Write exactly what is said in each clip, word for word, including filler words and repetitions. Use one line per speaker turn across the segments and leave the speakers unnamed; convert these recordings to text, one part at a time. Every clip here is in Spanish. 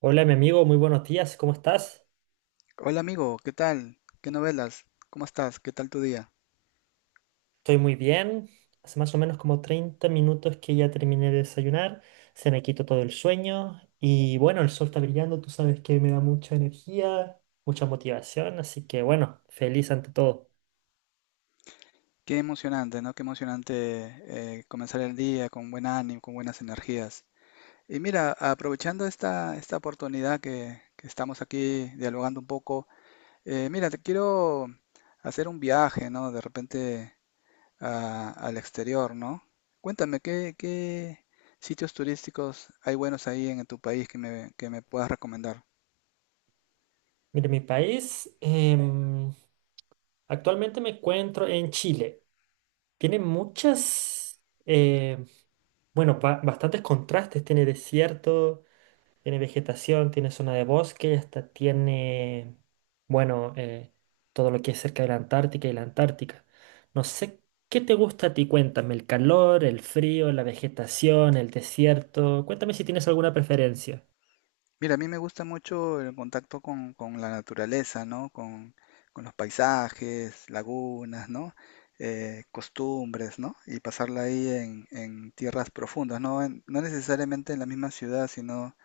Hola, mi amigo, muy buenos días, ¿cómo estás?
Hola amigo, ¿qué tal? ¿Qué novelas? ¿Cómo estás? ¿Qué tal tu día?
Estoy muy bien. Hace más o menos como treinta minutos que ya terminé de desayunar, se me quitó todo el sueño y bueno, el sol está brillando, tú sabes que me da mucha energía, mucha motivación, así que bueno, feliz ante todo.
Qué emocionante, ¿no? Qué emocionante eh, comenzar el día con buen ánimo, con buenas energías. Y mira, aprovechando esta, esta oportunidad que, que estamos aquí dialogando un poco, eh, mira, te quiero hacer un viaje, ¿no? De repente a- al exterior, ¿no? Cuéntame, ¿qué, ¿qué sitios turísticos hay buenos ahí en tu país que me, que me puedas recomendar?
Mire, mi país, em, actualmente me encuentro en Chile. Tiene muchas, eh, bueno, ba- bastantes contrastes, tiene desierto. Tiene vegetación, tiene zona de bosque y hasta tiene, bueno, eh, todo lo que es cerca de la Antártica y la Antártica. No sé qué te gusta a ti, cuéntame, el calor, el frío, la vegetación, el desierto. Cuéntame si tienes alguna preferencia.
Mira, a mí me gusta mucho el contacto con, con la naturaleza, ¿no? Con, con los paisajes, lagunas, ¿no? Eh, costumbres, ¿no? Y pasarla ahí en, en tierras profundas, ¿no? En- no necesariamente en la misma ciudad, sino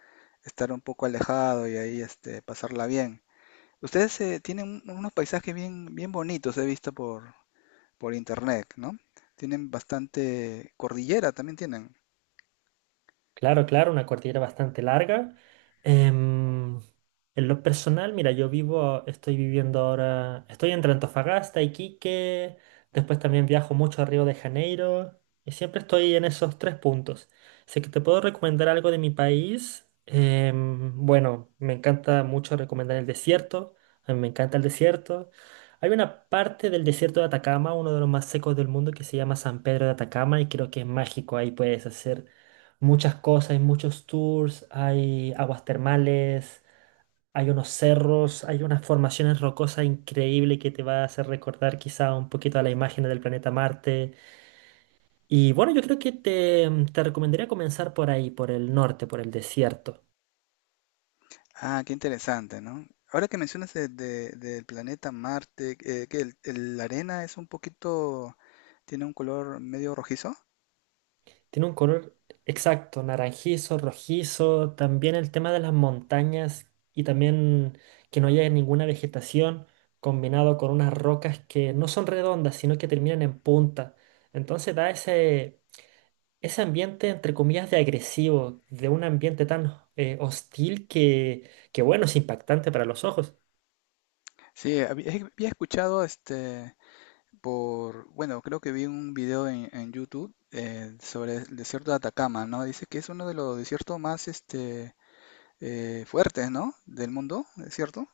estar un poco alejado y ahí este, pasarla bien. Ustedes eh, tienen un- unos paisajes bien, bien bonitos, he visto por, por internet, ¿no? Tienen bastante cordillera, también tienen.
Claro, claro, una cordillera bastante larga. Em, en lo personal, mira, yo vivo, estoy viviendo ahora, estoy entre Antofagasta, Iquique, después también viajo mucho a Río de Janeiro y siempre estoy en esos tres puntos. Así que te puedo recomendar algo de mi país. Em, bueno, me encanta mucho recomendar el desierto, a mí me encanta el desierto. Hay una parte del desierto de Atacama, uno de los más secos del mundo, que se llama San Pedro de Atacama y creo que es mágico, ahí puedes hacer muchas cosas, hay muchos tours, hay aguas termales, hay unos cerros, hay unas formaciones rocosas increíbles que te va a hacer recordar quizá un poquito a la imagen del planeta Marte. Y bueno, yo creo que te, te recomendaría comenzar por ahí, por el norte, por el desierto.
Ah, qué interesante, ¿no? Ahora que mencionas de- de- del planeta Marte, eh, que el- el- la arena es un poquito, tiene un color medio rojizo.
Tiene un color exacto, naranjizo, rojizo, también el tema de las montañas y también que no haya ninguna vegetación combinado con unas rocas que no son redondas, sino que terminan en punta. Entonces da ese, ese ambiente, entre comillas, de agresivo, de un ambiente tan eh, hostil que, que, bueno, es impactante para los ojos.
Sí, había, había escuchado este por, bueno, creo que vi un video en, en YouTube eh, sobre el desierto de Atacama, ¿no? Dice que es uno de los desiertos más este eh, fuertes, ¿no? Del mundo, ¿es cierto?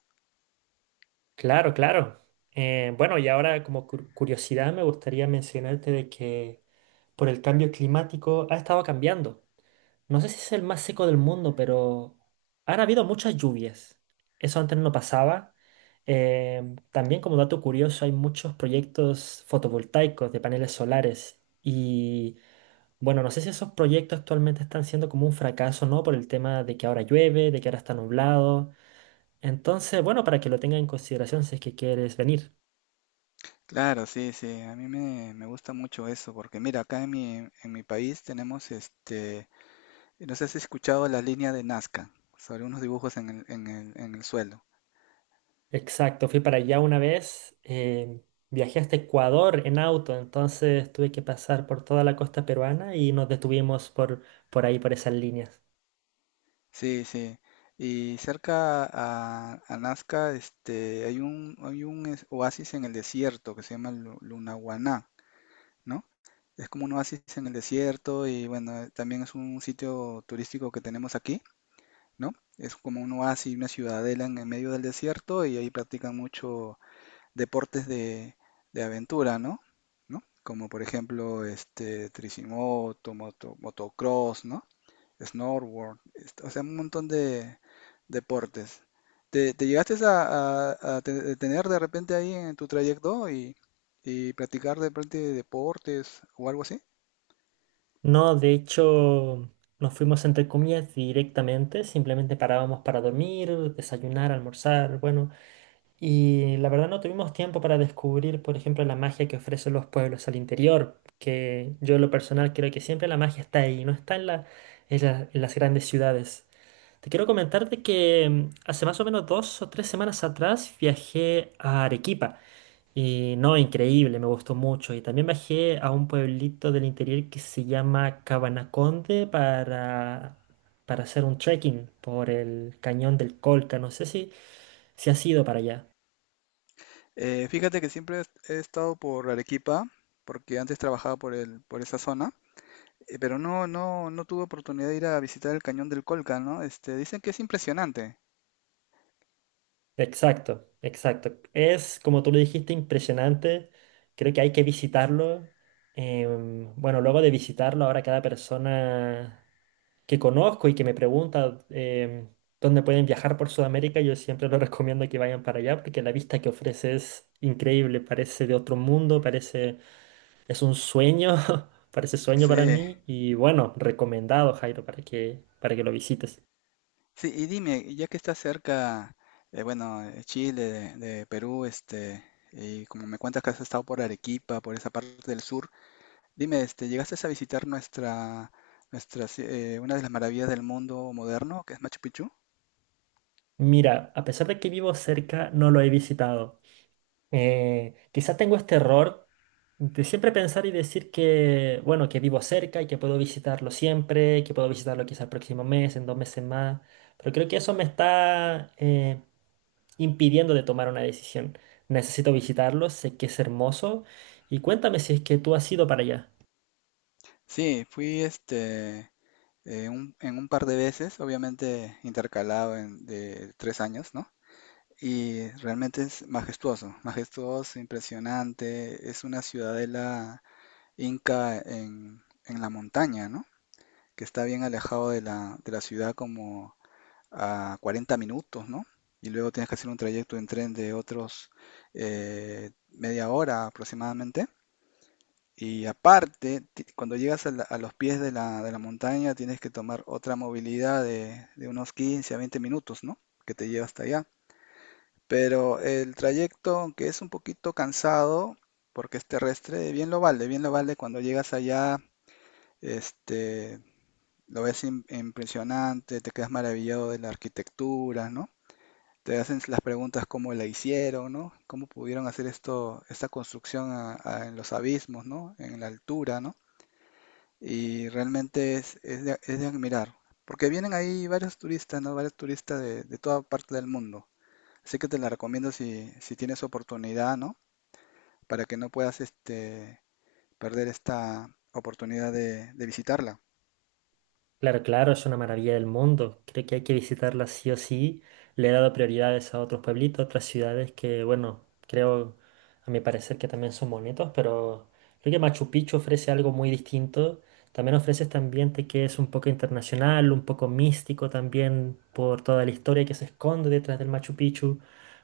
Claro, claro. Eh, bueno, y ahora como cur- curiosidad me gustaría mencionarte de que por el cambio climático ha estado cambiando. No sé si es el más seco del mundo, pero han habido muchas lluvias. Eso antes no pasaba. Em, también como dato curioso, hay muchos proyectos fotovoltaicos de paneles solares. Y bueno, no sé si esos proyectos actualmente están siendo como un fracaso, ¿no? Por el tema de que ahora llueve, de que ahora está nublado. Entonces, bueno, para que lo tenga en consideración si es que quieres venir.
Claro, sí, sí, a mí me, me gusta mucho eso, porque mira, acá en mi, en mi país tenemos este. No sé si has escuchado la línea de Nazca sobre unos dibujos en el, en el, en el suelo.
Exacto, fui para allá una vez, eh, viajé hasta Ecuador en auto, entonces tuve que pasar por toda la costa peruana y nos detuvimos por, por ahí, por esas líneas.
Sí, sí. Y cerca a, a Nazca este, hay un, hay un es- oasis en el desierto que se llama Lu- Lunahuaná, ¿no? Es como un oasis en el desierto y bueno, eh, también es un sitio turístico que tenemos aquí, ¿no? Es como un oasis, una ciudadela en el medio del desierto y ahí practican mucho deportes de, de aventura, ¿no? ¿No? Como por ejemplo, este, tricimoto, moto, motocross, ¿no? Snowboard, este, o sea, un montón de deportes. ¿Te, ¿te llegaste a, a- a te- tener de repente ahí en tu trayecto y, y practicar de repente deportes o algo así?
No, de hecho, nos fuimos entre comillas directamente, simplemente parábamos para dormir, desayunar, almorzar, bueno, y la verdad no tuvimos tiempo para descubrir, por ejemplo, la magia que ofrecen los pueblos al interior, que yo en lo personal creo que siempre la magia está ahí, no está en la- en la- en las grandes ciudades. Te quiero comentar de que mm, hace más o menos dos o tres semanas atrás viajé a Arequipa y no, increíble, me gustó mucho. Y también viajé a un pueblito del interior que se llama Cabanaconde para, para hacer un trekking por el cañón del Colca, no sé si, si has ido para allá.
Eh, fíjate que siempre he he estado por Arequipa, porque antes trabajaba por el, por esa zona. Eh, Pero no, no, no tuve oportunidad de ir a visitar el Cañón del Colca, ¿no? Este, dicen que es impresionante.
Exacto, exacto. Es, como tú lo dijiste, impresionante. Creo que hay que visitarlo. Em, bueno, luego de visitarlo, ahora cada persona que conozco y que me pregunta em, dónde pueden viajar por Sudamérica, yo siempre les recomiendo que vayan para allá porque la vista que ofrece es increíble. Parece de otro mundo, parece, es un sueño, parece sueño
Sí,
para mí. Y bueno, recomendado, Jairo, para que, para que lo visites.
sí, y dime, ya que está cerca, eh, bueno, eh, Chile, de, de Perú, este, y como me cuentas que has estado por Arequipa, por esa parte del sur, dime, este, ¿llegaste a visitar nuestra, nuestra, ci- eh, una de las maravillas del mundo moderno, que es Machu Picchu?
Mira, a pesar de que vivo cerca, no lo he visitado. Eh, quizá tengo este error de siempre pensar y decir que, bueno, que vivo cerca y que puedo visitarlo siempre, que puedo visitarlo quizá el próximo mes, en dos meses más, pero creo que eso me está eh, impidiendo de tomar una decisión. Necesito visitarlo, sé que es hermoso y cuéntame si es que tú has ido para allá.
Sí, fui, este, eh, un- en un par de veces, obviamente intercalado en, de tres años, ¿no? Y realmente es majestuoso, majestuoso, impresionante. Es una ciudadela inca en, en la montaña, ¿no? Que está bien alejado de la, de la ciudad como a cuarenta minutos, ¿no? Y luego tienes que hacer un trayecto en tren de otros eh, media hora aproximadamente. Y aparte, ti- cuando llegas a, la- a los pies de la, de la montaña, tienes que tomar otra movilidad de, de unos quince a veinte minutos, ¿no? Que te lleva hasta allá. Pero el trayecto, aunque es un poquito cansado, porque es terrestre, bien lo vale, bien lo vale cuando llegas allá, este, lo ves im- impresionante, te quedas maravillado de la arquitectura, ¿no? Te hacen las preguntas cómo la hicieron, ¿no? ¿Cómo pudieron hacer esto, esta construcción a- a- en los abismos, ¿no? En la altura, ¿no? Y realmente es, es de, es de admirar, porque vienen ahí varios turistas, ¿no? Varios turistas de, de toda parte del mundo. Así que te la recomiendo si, si tienes oportunidad, ¿no? Para que no puedas este, perder esta oportunidad de, de visitarla.
Claro, claro, es una maravilla del mundo. Creo que hay que visitarla sí o sí. Le he dado prioridades a otros pueblitos, otras ciudades que, bueno, creo, a mi parecer que también son bonitos, pero creo que Machu Picchu ofrece algo muy distinto. También ofrece este ambiente que es un poco internacional, un poco místico también por toda la historia que se esconde detrás del Machu Picchu.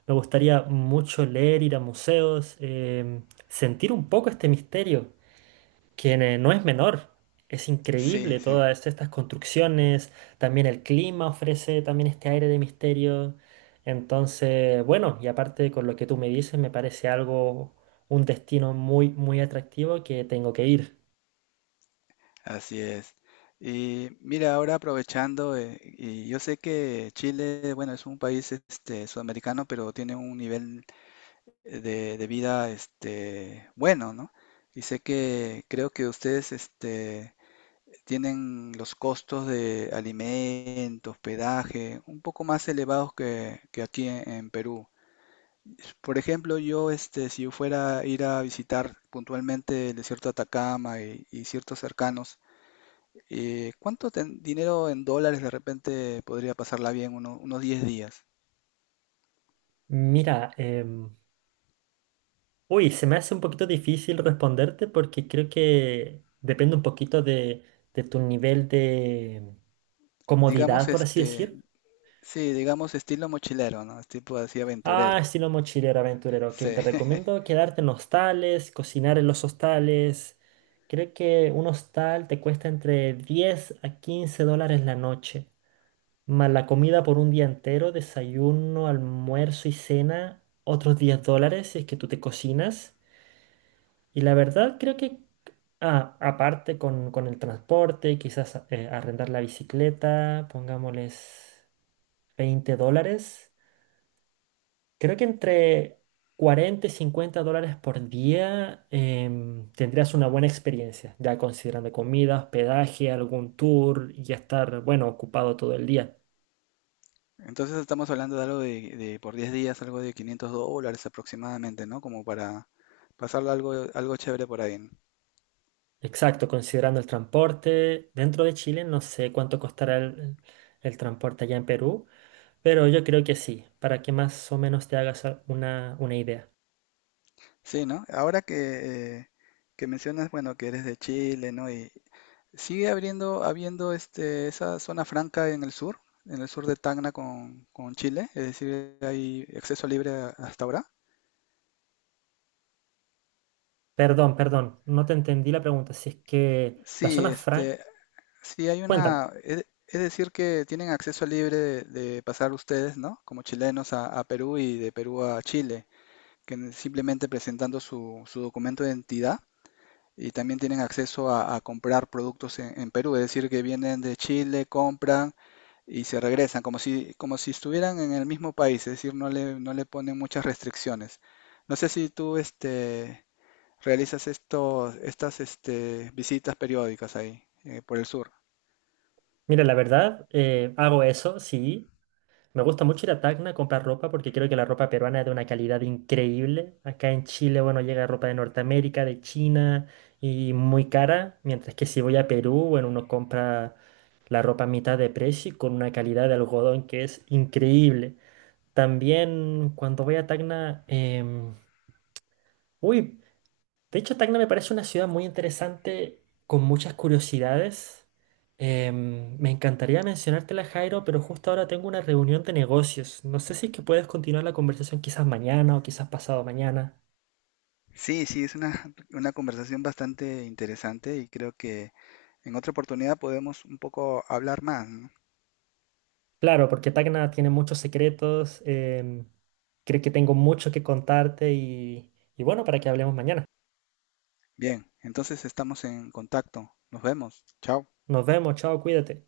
Me gustaría mucho leer, ir a museos, em, sentir un poco este misterio quien eh, no es menor. Es
Sí,
increíble
sí,
todas estas construcciones, también el clima ofrece también este aire de misterio. Entonces, bueno, y aparte con lo que tú me dices, me parece algo, un destino muy, muy atractivo que tengo que ir.
así es. Y mira, ahora aprovechando, eh, y yo sé que Chile, bueno, es un país este, sudamericano, pero tiene un nivel eh, de, de vida este, bueno, ¿no? Y sé que creo que ustedes este, tienen los costos de alimentos, hospedaje, un poco más elevados que, que aquí en, en Perú. Por ejemplo, yo, este, si yo fuera a ir a visitar puntualmente el desierto de Atacama y, y ciertos cercanos, eh, ¿cuánto ten- dinero en dólares de repente podría pasarla bien uno- unos diez días?
Mira, em, uy, se me hace un poquito difícil responderte porque creo que depende un poquito de, de tu nivel de
Digamos,
comodidad, por así
este,
decir.
sí, digamos estilo mochilero, ¿no? Es tipo así
Ah,
aventurero.
estilo mochilero aventurero. Ok,
Sí.
te recomiendo quedarte en hostales, cocinar en los hostales. Creo que un hostal te cuesta entre diez a quince dólares la noche. Más la comida por un día entero, desayuno, almuerzo y cena, otros diez dólares si es que tú te cocinas. Y la verdad creo que, ah, aparte con, con el transporte, quizás eh, arrendar la bicicleta, pongámosles veinte dólares. Creo que entre cuarenta y cincuenta dólares por día em, tendrías una buena experiencia, ya considerando comida, hospedaje, algún tour y estar, bueno, ocupado todo el día.
Entonces estamos hablando de algo de, de por diez días, algo de quinientos dólares aproximadamente, ¿no? Como para pasarlo algo, algo chévere por ahí, ¿no?
Exacto, considerando el transporte. Dentro de Chile no sé cuánto costará el, el transporte allá en Perú, pero yo creo que sí, para que más o menos te hagas a- una, una idea.
Sí, ¿no? Ahora que, eh, que mencionas, bueno, que eres de Chile, ¿no? Y sigue abriendo habiendo este, esa zona franca en el sur, en el sur de Tacna con, con Chile, es decir, hay acceso libre a- hasta ahora.
Perdón, perdón, no te entendí la pregunta. Si es que la
Sí,
zona franca...
este, sí hay
Cuéntame.
una, es, es decir, que tienen acceso libre de, de pasar ustedes, ¿no? Como chilenos a, a Perú y de Perú a Chile, que n- simplemente presentando su, su documento de identidad y también tienen acceso a, a comprar productos en, en Perú, es decir, que vienen de Chile, compran y se regresan, como si, como si estuvieran en el mismo país, es decir, no le, no le ponen muchas restricciones. No sé si tú este, realizas estos, estas este, visitas periódicas ahí, eh, por el sur.
Mira, la verdad, eh, hago eso, sí. Me gusta mucho ir a Tacna a comprar ropa porque creo que la ropa peruana es de una calidad increíble. Acá en Chile, bueno, llega ropa de Norteamérica, de China y muy cara, mientras que si voy a Perú, bueno, uno compra la ropa a mitad de precio y con una calidad de algodón que es increíble. También cuando voy a Tacna, em, uy, de hecho, Tacna me parece una ciudad muy interesante, con muchas curiosidades. Em, me encantaría mencionártela, Jairo, pero justo ahora tengo una reunión de negocios. No sé si es que puedes continuar la conversación quizás mañana o quizás pasado mañana.
Sí, sí, es una, una conversación bastante interesante y creo que en otra oportunidad podemos un poco hablar más, ¿no?
Claro, porque Tacna tiene muchos secretos, em, creo que tengo mucho que contarte y, y bueno, para que hablemos mañana.
Bien, entonces estamos en contacto. Nos vemos. Chao.
Nos vemos, chao, cuídate.